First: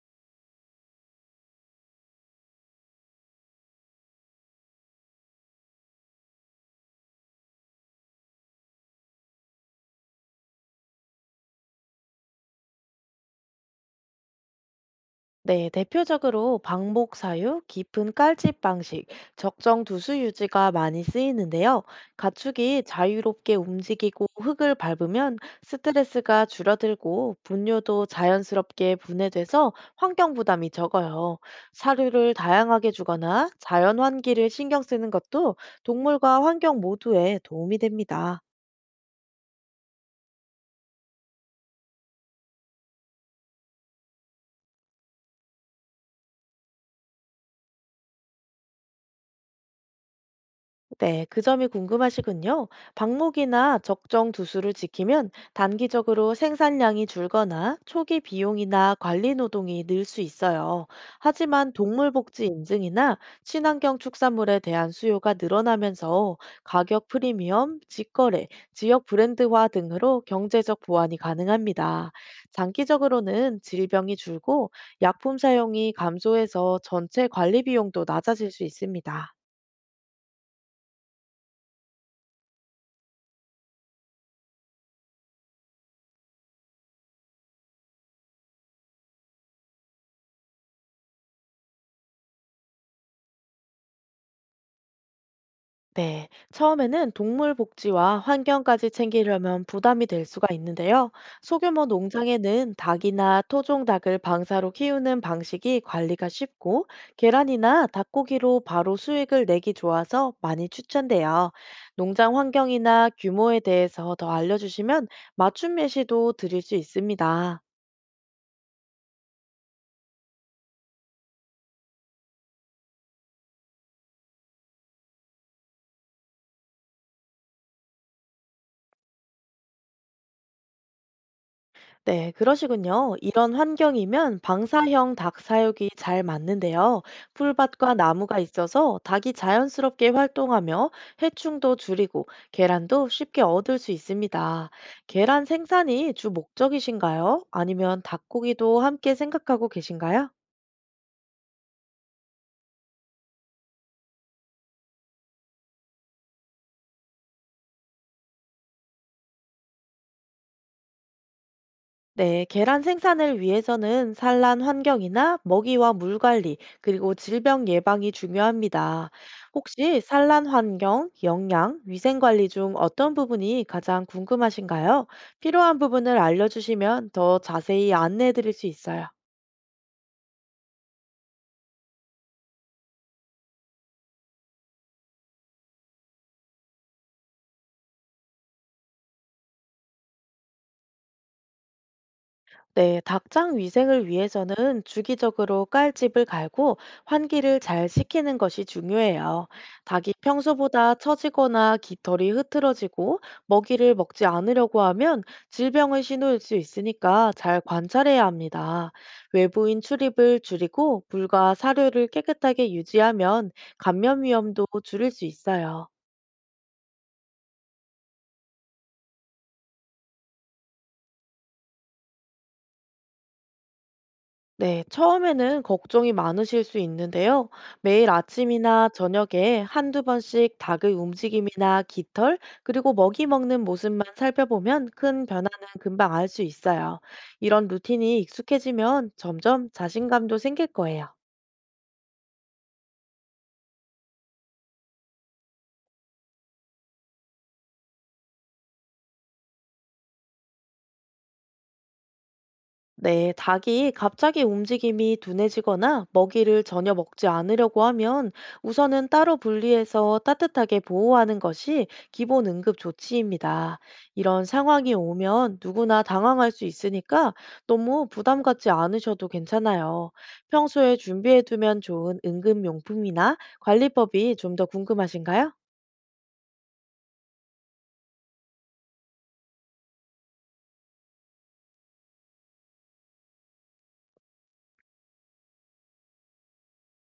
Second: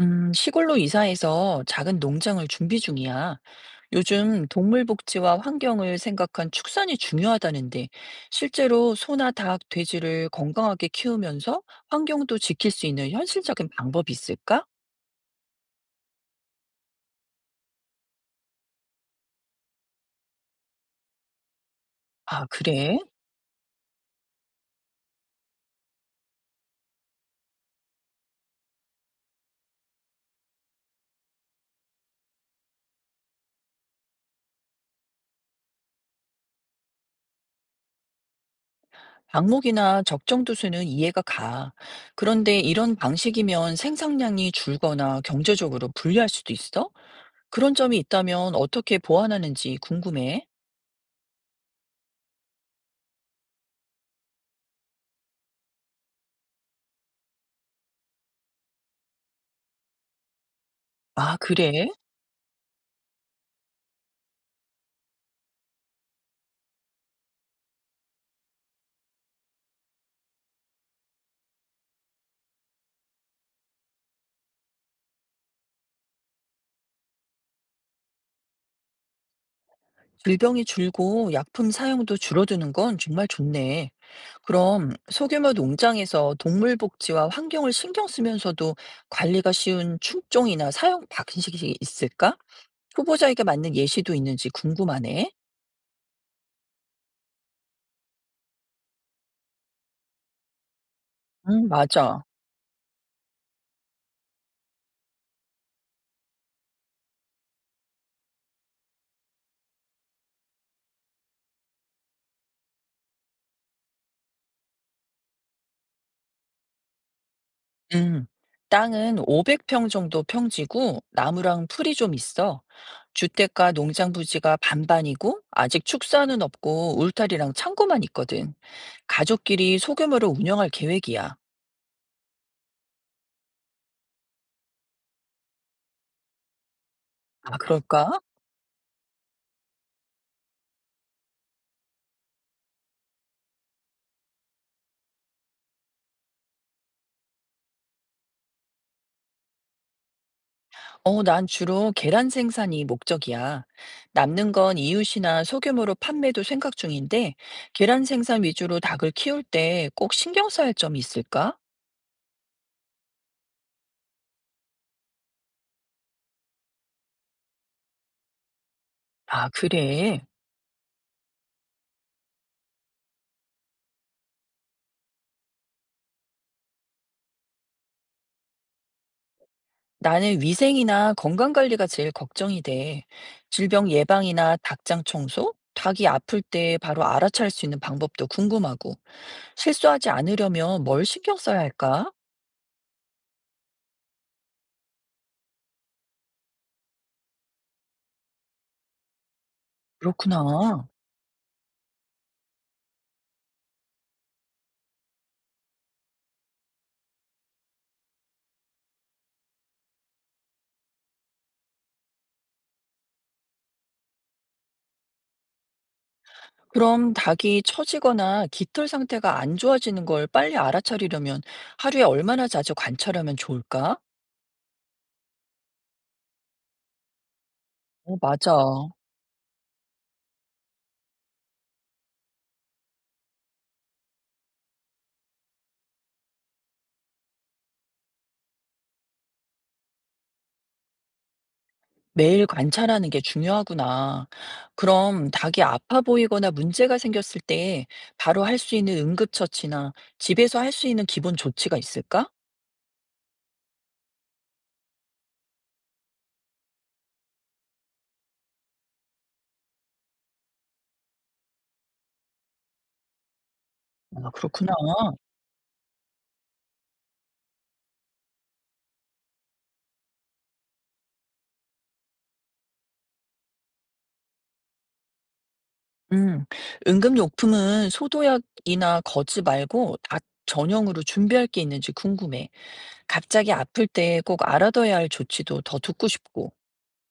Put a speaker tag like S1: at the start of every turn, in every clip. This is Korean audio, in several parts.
S1: 시골로 이사해서 작은 농장을 준비 중이야. 요즘 동물 복지와 환경을 생각한 축산이 중요하다는데, 실제로 소나 닭, 돼지를 건강하게 키우면서 환경도 지킬 수 있는 현실적인 방법이 있을까?
S2: 네, 대표적으로 방목 사유, 깊은 깔집 방식, 적정 두수 유지가 많이 쓰이는데요.
S1: 아,
S2: 가축이
S1: 그래?
S2: 자유롭게 움직이고 흙을 밟으면 스트레스가 줄어들고 분뇨도 자연스럽게 분해돼서 환경 부담이 적어요. 사료를 다양하게 주거나 자연 환기를 신경 쓰는 것도 동물과 환경 모두에 도움이 됩니다.
S1: 방목이나 적정 두수는 이해가 가. 그런데 이런 방식이면 생산량이 줄거나 경제적으로 불리할 수도 있어? 그런 점이 있다면 어떻게 보완하는지 궁금해.
S2: 네, 그 점이 궁금하시군요. 방목이나 적정 두수를 지키면 단기적으로 생산량이 줄거나 초기 비용이나 관리 노동이 늘 수 있어요.
S1: 아,
S2: 하지만
S1: 그래?
S2: 동물복지 인증이나 친환경 축산물에 대한 수요가 늘어나면서 가격 프리미엄, 직거래, 지역 브랜드화 등으로 경제적 보완이 가능합니다. 장기적으로는 질병이 줄고 약품 사용이 감소해서 전체 관리 비용도 낮아질 수 있습니다.
S1: 질병이 줄고 약품 사용도 줄어드는 건 정말 좋네. 그럼 소규모 농장에서 동물 복지와 환경을 신경 쓰면서도 관리가 쉬운 품종이나 사용 방식이 있을까? 후보자에게 맞는 예시도 있는지 궁금하네.
S2: 네, 처음에는 동물 복지와 환경까지 챙기려면 부담이 될 수가 있는데요.
S1: 응,
S2: 소규모
S1: 맞아.
S2: 농장에는 닭이나 토종닭을 방사로 키우는 방식이 관리가 쉽고 계란이나 닭고기로 바로 수익을 내기 좋아서 많이 추천돼요. 농장 환경이나 규모에 대해서 더 알려주시면 맞춤 예시도 드릴 수 있습니다.
S1: 음. 땅은 500평 정도 평지고 나무랑 풀이 좀 있어. 주택과 농장 부지가 반반이고 아직 축사는 없고 울타리랑 창고만 있거든. 가족끼리 소규모로 운영할 계획이야.
S2: 네, 그러시군요. 이런 환경이면 방사형 닭 사육이 잘 맞는데요.
S1: 아,
S2: 풀밭과
S1: 그럴까?
S2: 나무가 있어서 닭이 자연스럽게 활동하며 해충도 줄이고 계란도 쉽게 얻을 수 있습니다. 계란 생산이 주 목적이신가요? 아니면 닭고기도 함께 생각하고 계신가요?
S1: 어, 난 주로 계란 생산이 목적이야. 남는 건 이웃이나 소규모로 판매도 생각 중인데, 계란 생산 위주로 닭을 키울 때 꼭 신경 써야 할 점이 있을까?
S2: 네, 계란 생산을 위해서는 산란 환경이나 먹이와 물 관리, 그리고 질병 예방이 중요합니다.
S1: 아,
S2: 혹시
S1: 그래.
S2: 산란 환경, 영양, 위생 관리 중 어떤 부분이 가장 궁금하신가요? 필요한 부분을 알려주시면 더 자세히 안내해 드릴 수 있어요.
S1: 나는 위생이나 건강 관리가 제일 걱정이 돼. 질병 예방이나 닭장 청소? 닭이 아플 때 바로 알아차릴 수 있는 방법도 궁금하고, 실수하지 않으려면 뭘 신경 써야 할까?
S2: 네, 닭장 위생을 위해서는 주기적으로 깔집을 갈고 환기를 잘 시키는 것이 중요해요. 닭이
S1: 그렇구나.
S2: 평소보다 처지거나 깃털이 흐트러지고 먹이를 먹지 않으려고 하면 질병의 신호일 수 있으니까 잘 관찰해야 합니다. 외부인 출입을 줄이고 물과 사료를 깨끗하게 유지하면 감염 위험도 줄일 수 있어요.
S1: 그럼 닭이 처지거나 깃털 상태가 안 좋아지는 걸 빨리 알아차리려면 하루에 얼마나 자주 관찰하면 좋을까?
S2: 네, 처음에는 걱정이 많으실 수 있는데요. 매일
S1: 어, 맞아.
S2: 아침이나 저녁에 한두 번씩 닭의 움직임이나 깃털, 그리고 먹이 먹는 모습만 살펴보면 큰 변화는 금방 알 수 있어요. 이런 루틴이 익숙해지면 점점 자신감도 생길 거예요.
S1: 매일 관찰하는 게 중요하구나. 그럼 닭이 아파 보이거나 문제가 생겼을 때 바로 할 수 있는 응급처치나 집에서 할 수 있는 기본 조치가 있을까?
S2: 네, 닭이 갑자기 움직임이 둔해지거나 먹이를 전혀 먹지 않으려고 하면 우선은 따로 분리해서 따뜻하게 보호하는 것이 기본 응급 조치입니다.
S1: 아,
S2: 이런
S1: 그렇구나.
S2: 상황이 오면 누구나 당황할 수 있으니까 너무 부담 갖지 않으셔도 괜찮아요. 평소에 준비해두면 좋은 응급용품이나 관리법이 좀 더 궁금하신가요?
S1: 음, 응급용품은 소독약이나 거즈 말고 닭 전용으로 준비할 게 있는지 궁금해. 갑자기 아플 때 꼭 알아둬야 할 조치도 더 듣고 싶고.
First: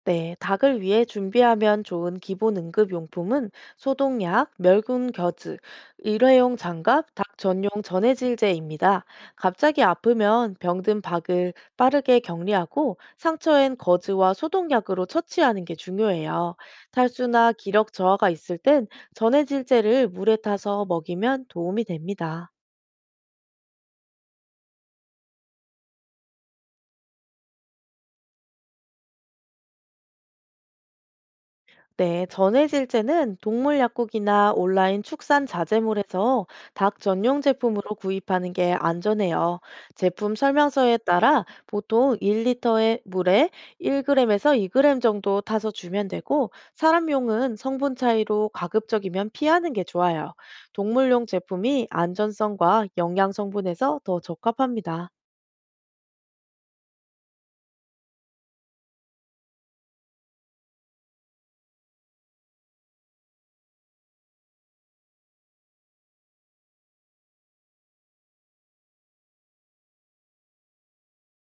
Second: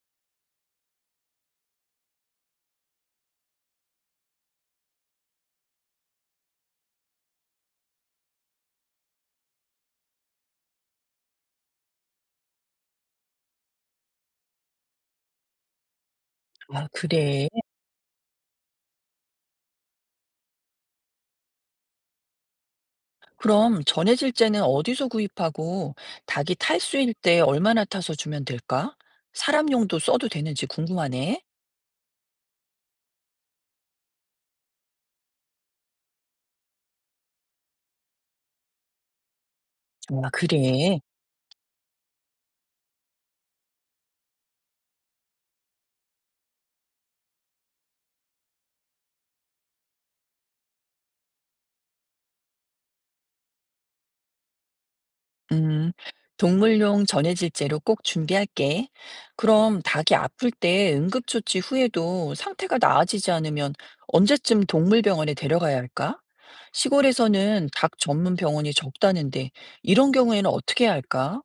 S2: 네, 닭을 위해 준비하면 좋은 기본 응급용품은 소독약, 멸균 겨즈, 일회용 장갑, 닭 전용 전해질제입니다. 갑자기 아프면 병든 박을 빠르게 격리하고 상처엔 거즈와 소독약으로 처치하는 게 중요해요.
S1: 아, 그래.
S2: 탈수나 기력 저하가 있을 땐 전해질제를 물에 타서 먹이면 도움이 됩니다.
S1: 그럼 전해질제는 어디서 구입하고 닭이 탈수일 때 얼마나 타서 주면 될까? 사람용도 써도 되는지 궁금하네.
S2: 네, 전해질제는 동물 약국이나 온라인 축산 자재물에서 닭 전용 제품으로 구입하는 게 안전해요.
S1: 아,
S2: 제품 설명서에
S1: 그래.
S2: 따라 보통 1리터의 물에 1g에서 2g 정도 타서 주면 되고, 사람용은 성분 차이로 가급적이면 피하는 게 좋아요. 동물용 제품이 안전성과 영양 성분에서 더 적합합니다.
S1: 음, 동물용 전해질제로 꼭 준비할게. 그럼 닭이 아플 때 응급조치 후에도 상태가 나아지지 않으면 언제쯤 동물병원에 데려가야 할까? 시골에서는 닭 전문 병원이 적다는데 이런 경우에는 어떻게 해야 할까?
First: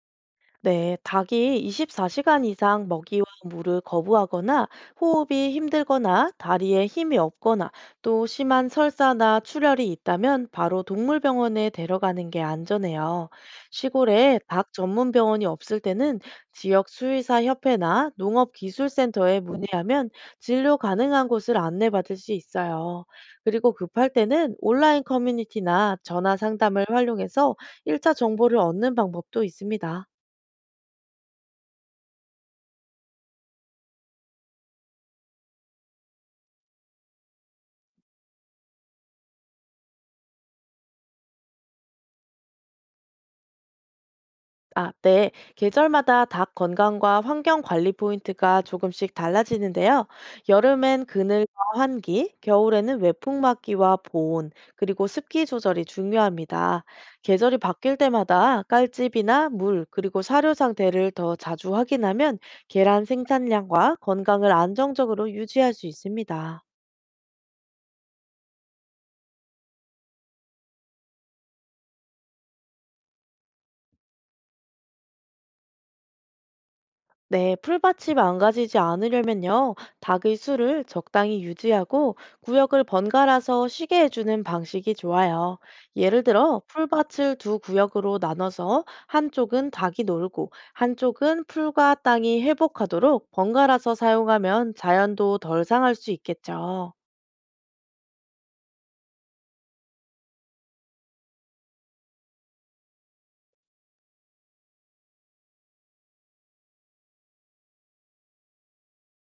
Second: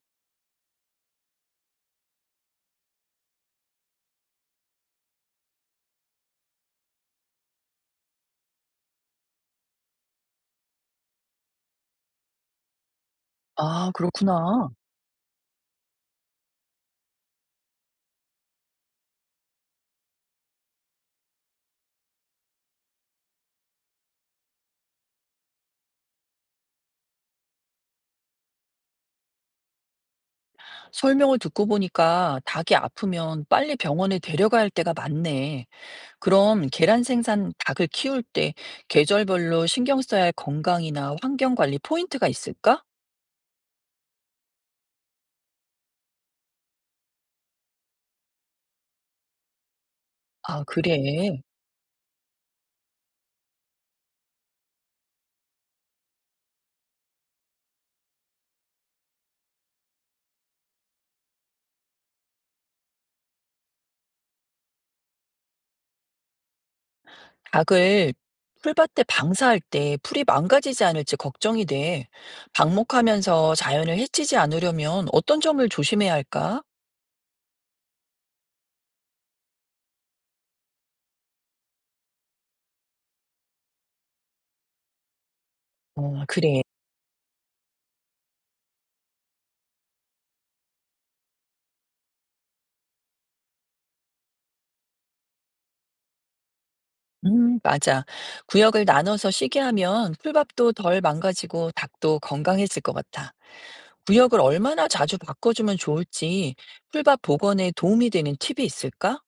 S2: 네, 닭이 24시간 이상 먹이와 물을 거부하거나 호흡이 힘들거나 다리에 힘이 없거나 또 심한 설사나 출혈이 있다면 바로 동물병원에 데려가는 게 안전해요.
S1: 아,
S2: 시골에
S1: 그렇구나.
S2: 닭 전문 병원이 없을 때는 지역 수의사 협회나 농업기술센터에 문의하면 진료 가능한 곳을 안내받을 수 있어요. 그리고 급할 때는 온라인 커뮤니티나 전화 상담을 활용해서 1차 정보를 얻는 방법도 있습니다.
S1: 설명을 듣고 보니까 닭이 아프면 빨리 병원에 데려가야 할 때가 많네. 그럼 계란 생산 닭을 키울 때 계절별로 신경 써야 할 건강이나 환경 관리 포인트가 있을까?
S2: 아, 네. 계절마다 닭 건강과 환경 관리 포인트가 조금씩 달라지는데요.
S1: 아, 그래.
S2: 여름엔 그늘과 환기, 겨울에는 외풍 맞기와 보온, 그리고 습기 조절이 중요합니다. 계절이 바뀔 때마다 깔집이나 물, 그리고 사료 상태를 더 자주 확인하면 계란 생산량과 건강을 안정적으로 유지할 수 있습니다.
S1: 닭을 풀밭에 방사할 때 풀이 망가지지 않을지 걱정이 돼. 방목하면서 자연을 해치지 않으려면 어떤 점을 조심해야 할까?
S2: 네, 풀밭이 망가지지 않으려면요, 닭의 수를 적당히 유지하고 구역을 번갈아서 쉬게 해주는 방식이 좋아요. 예를
S1: 어,
S2: 들어,
S1: 그래.
S2: 풀밭을 두 구역으로 나눠서 한쪽은 닭이 놀고, 한쪽은 풀과 땅이 회복하도록 번갈아서 사용하면 자연도 덜 상할 수 있겠죠.
S1: 맞아. 구역을 나눠서 쉬게 하면 풀밥도 덜 망가지고 닭도 건강해질 것 같아. 구역을 얼마나 자주 바꿔주면 좋을지 풀밥 복원에 도움이 되는 팁이 있을까?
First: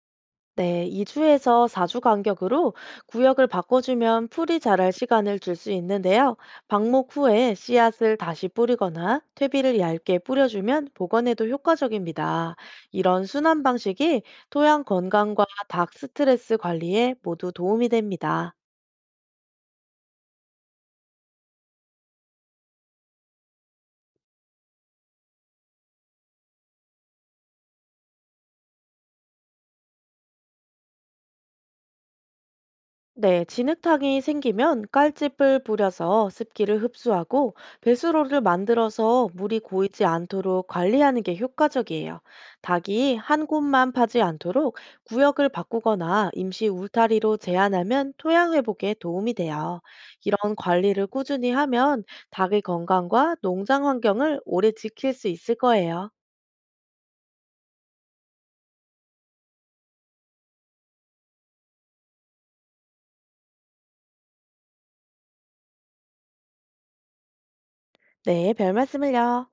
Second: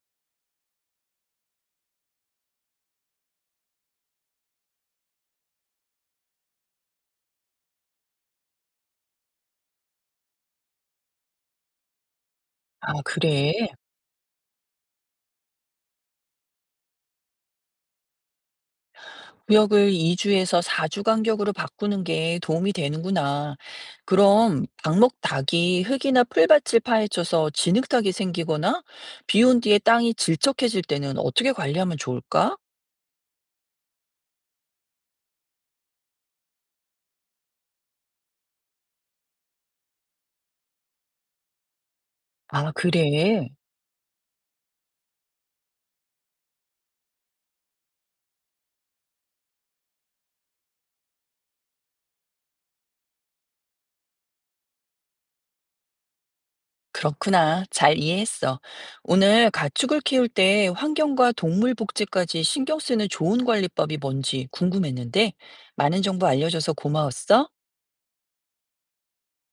S2: 네, 2주에서 4주 간격으로 구역을 바꿔주면 풀이 자랄 시간을 줄 수 있는데요. 방목 후에 씨앗을 다시 뿌리거나 퇴비를 얇게 뿌려주면 복원에도 효과적입니다.
S1: 아,
S2: 이런
S1: 그래.
S2: 순환 방식이 토양 건강과 닭 스트레스 관리에 모두 도움이 됩니다.
S1: 구역을 2주에서 4주 간격으로 바꾸는 게 도움이 되는구나. 그럼 방목 닭이 흙이나 풀밭을 파헤쳐서 진흙탕이 생기거나 비온 뒤에 땅이 질척해질 때는 어떻게 관리하면 좋을까?
S2: 네, 진흙탕이 생기면 깔집을 뿌려서 습기를 흡수하고 배수로를 만들어서 물이 고이지 않도록 관리하는 게 효과적이에요.
S1: 아,
S2: 닭이 한
S1: 그래.
S2: 곳만 파지 않도록 구역을 바꾸거나 임시 울타리로 제한하면 토양 회복에 도움이 돼요. 이런 관리를 꾸준히 하면 닭의 건강과 농장 환경을 오래 지킬 수 있을 거예요.
S1: 그렇구나. 잘 이해했어. 오늘 가축을 키울 때 환경과 동물 복지까지 신경 쓰는 좋은 관리법이 뭔지 궁금했는데 많은 정보 알려줘서 고마웠어.
S2: 네, 별 말씀을요.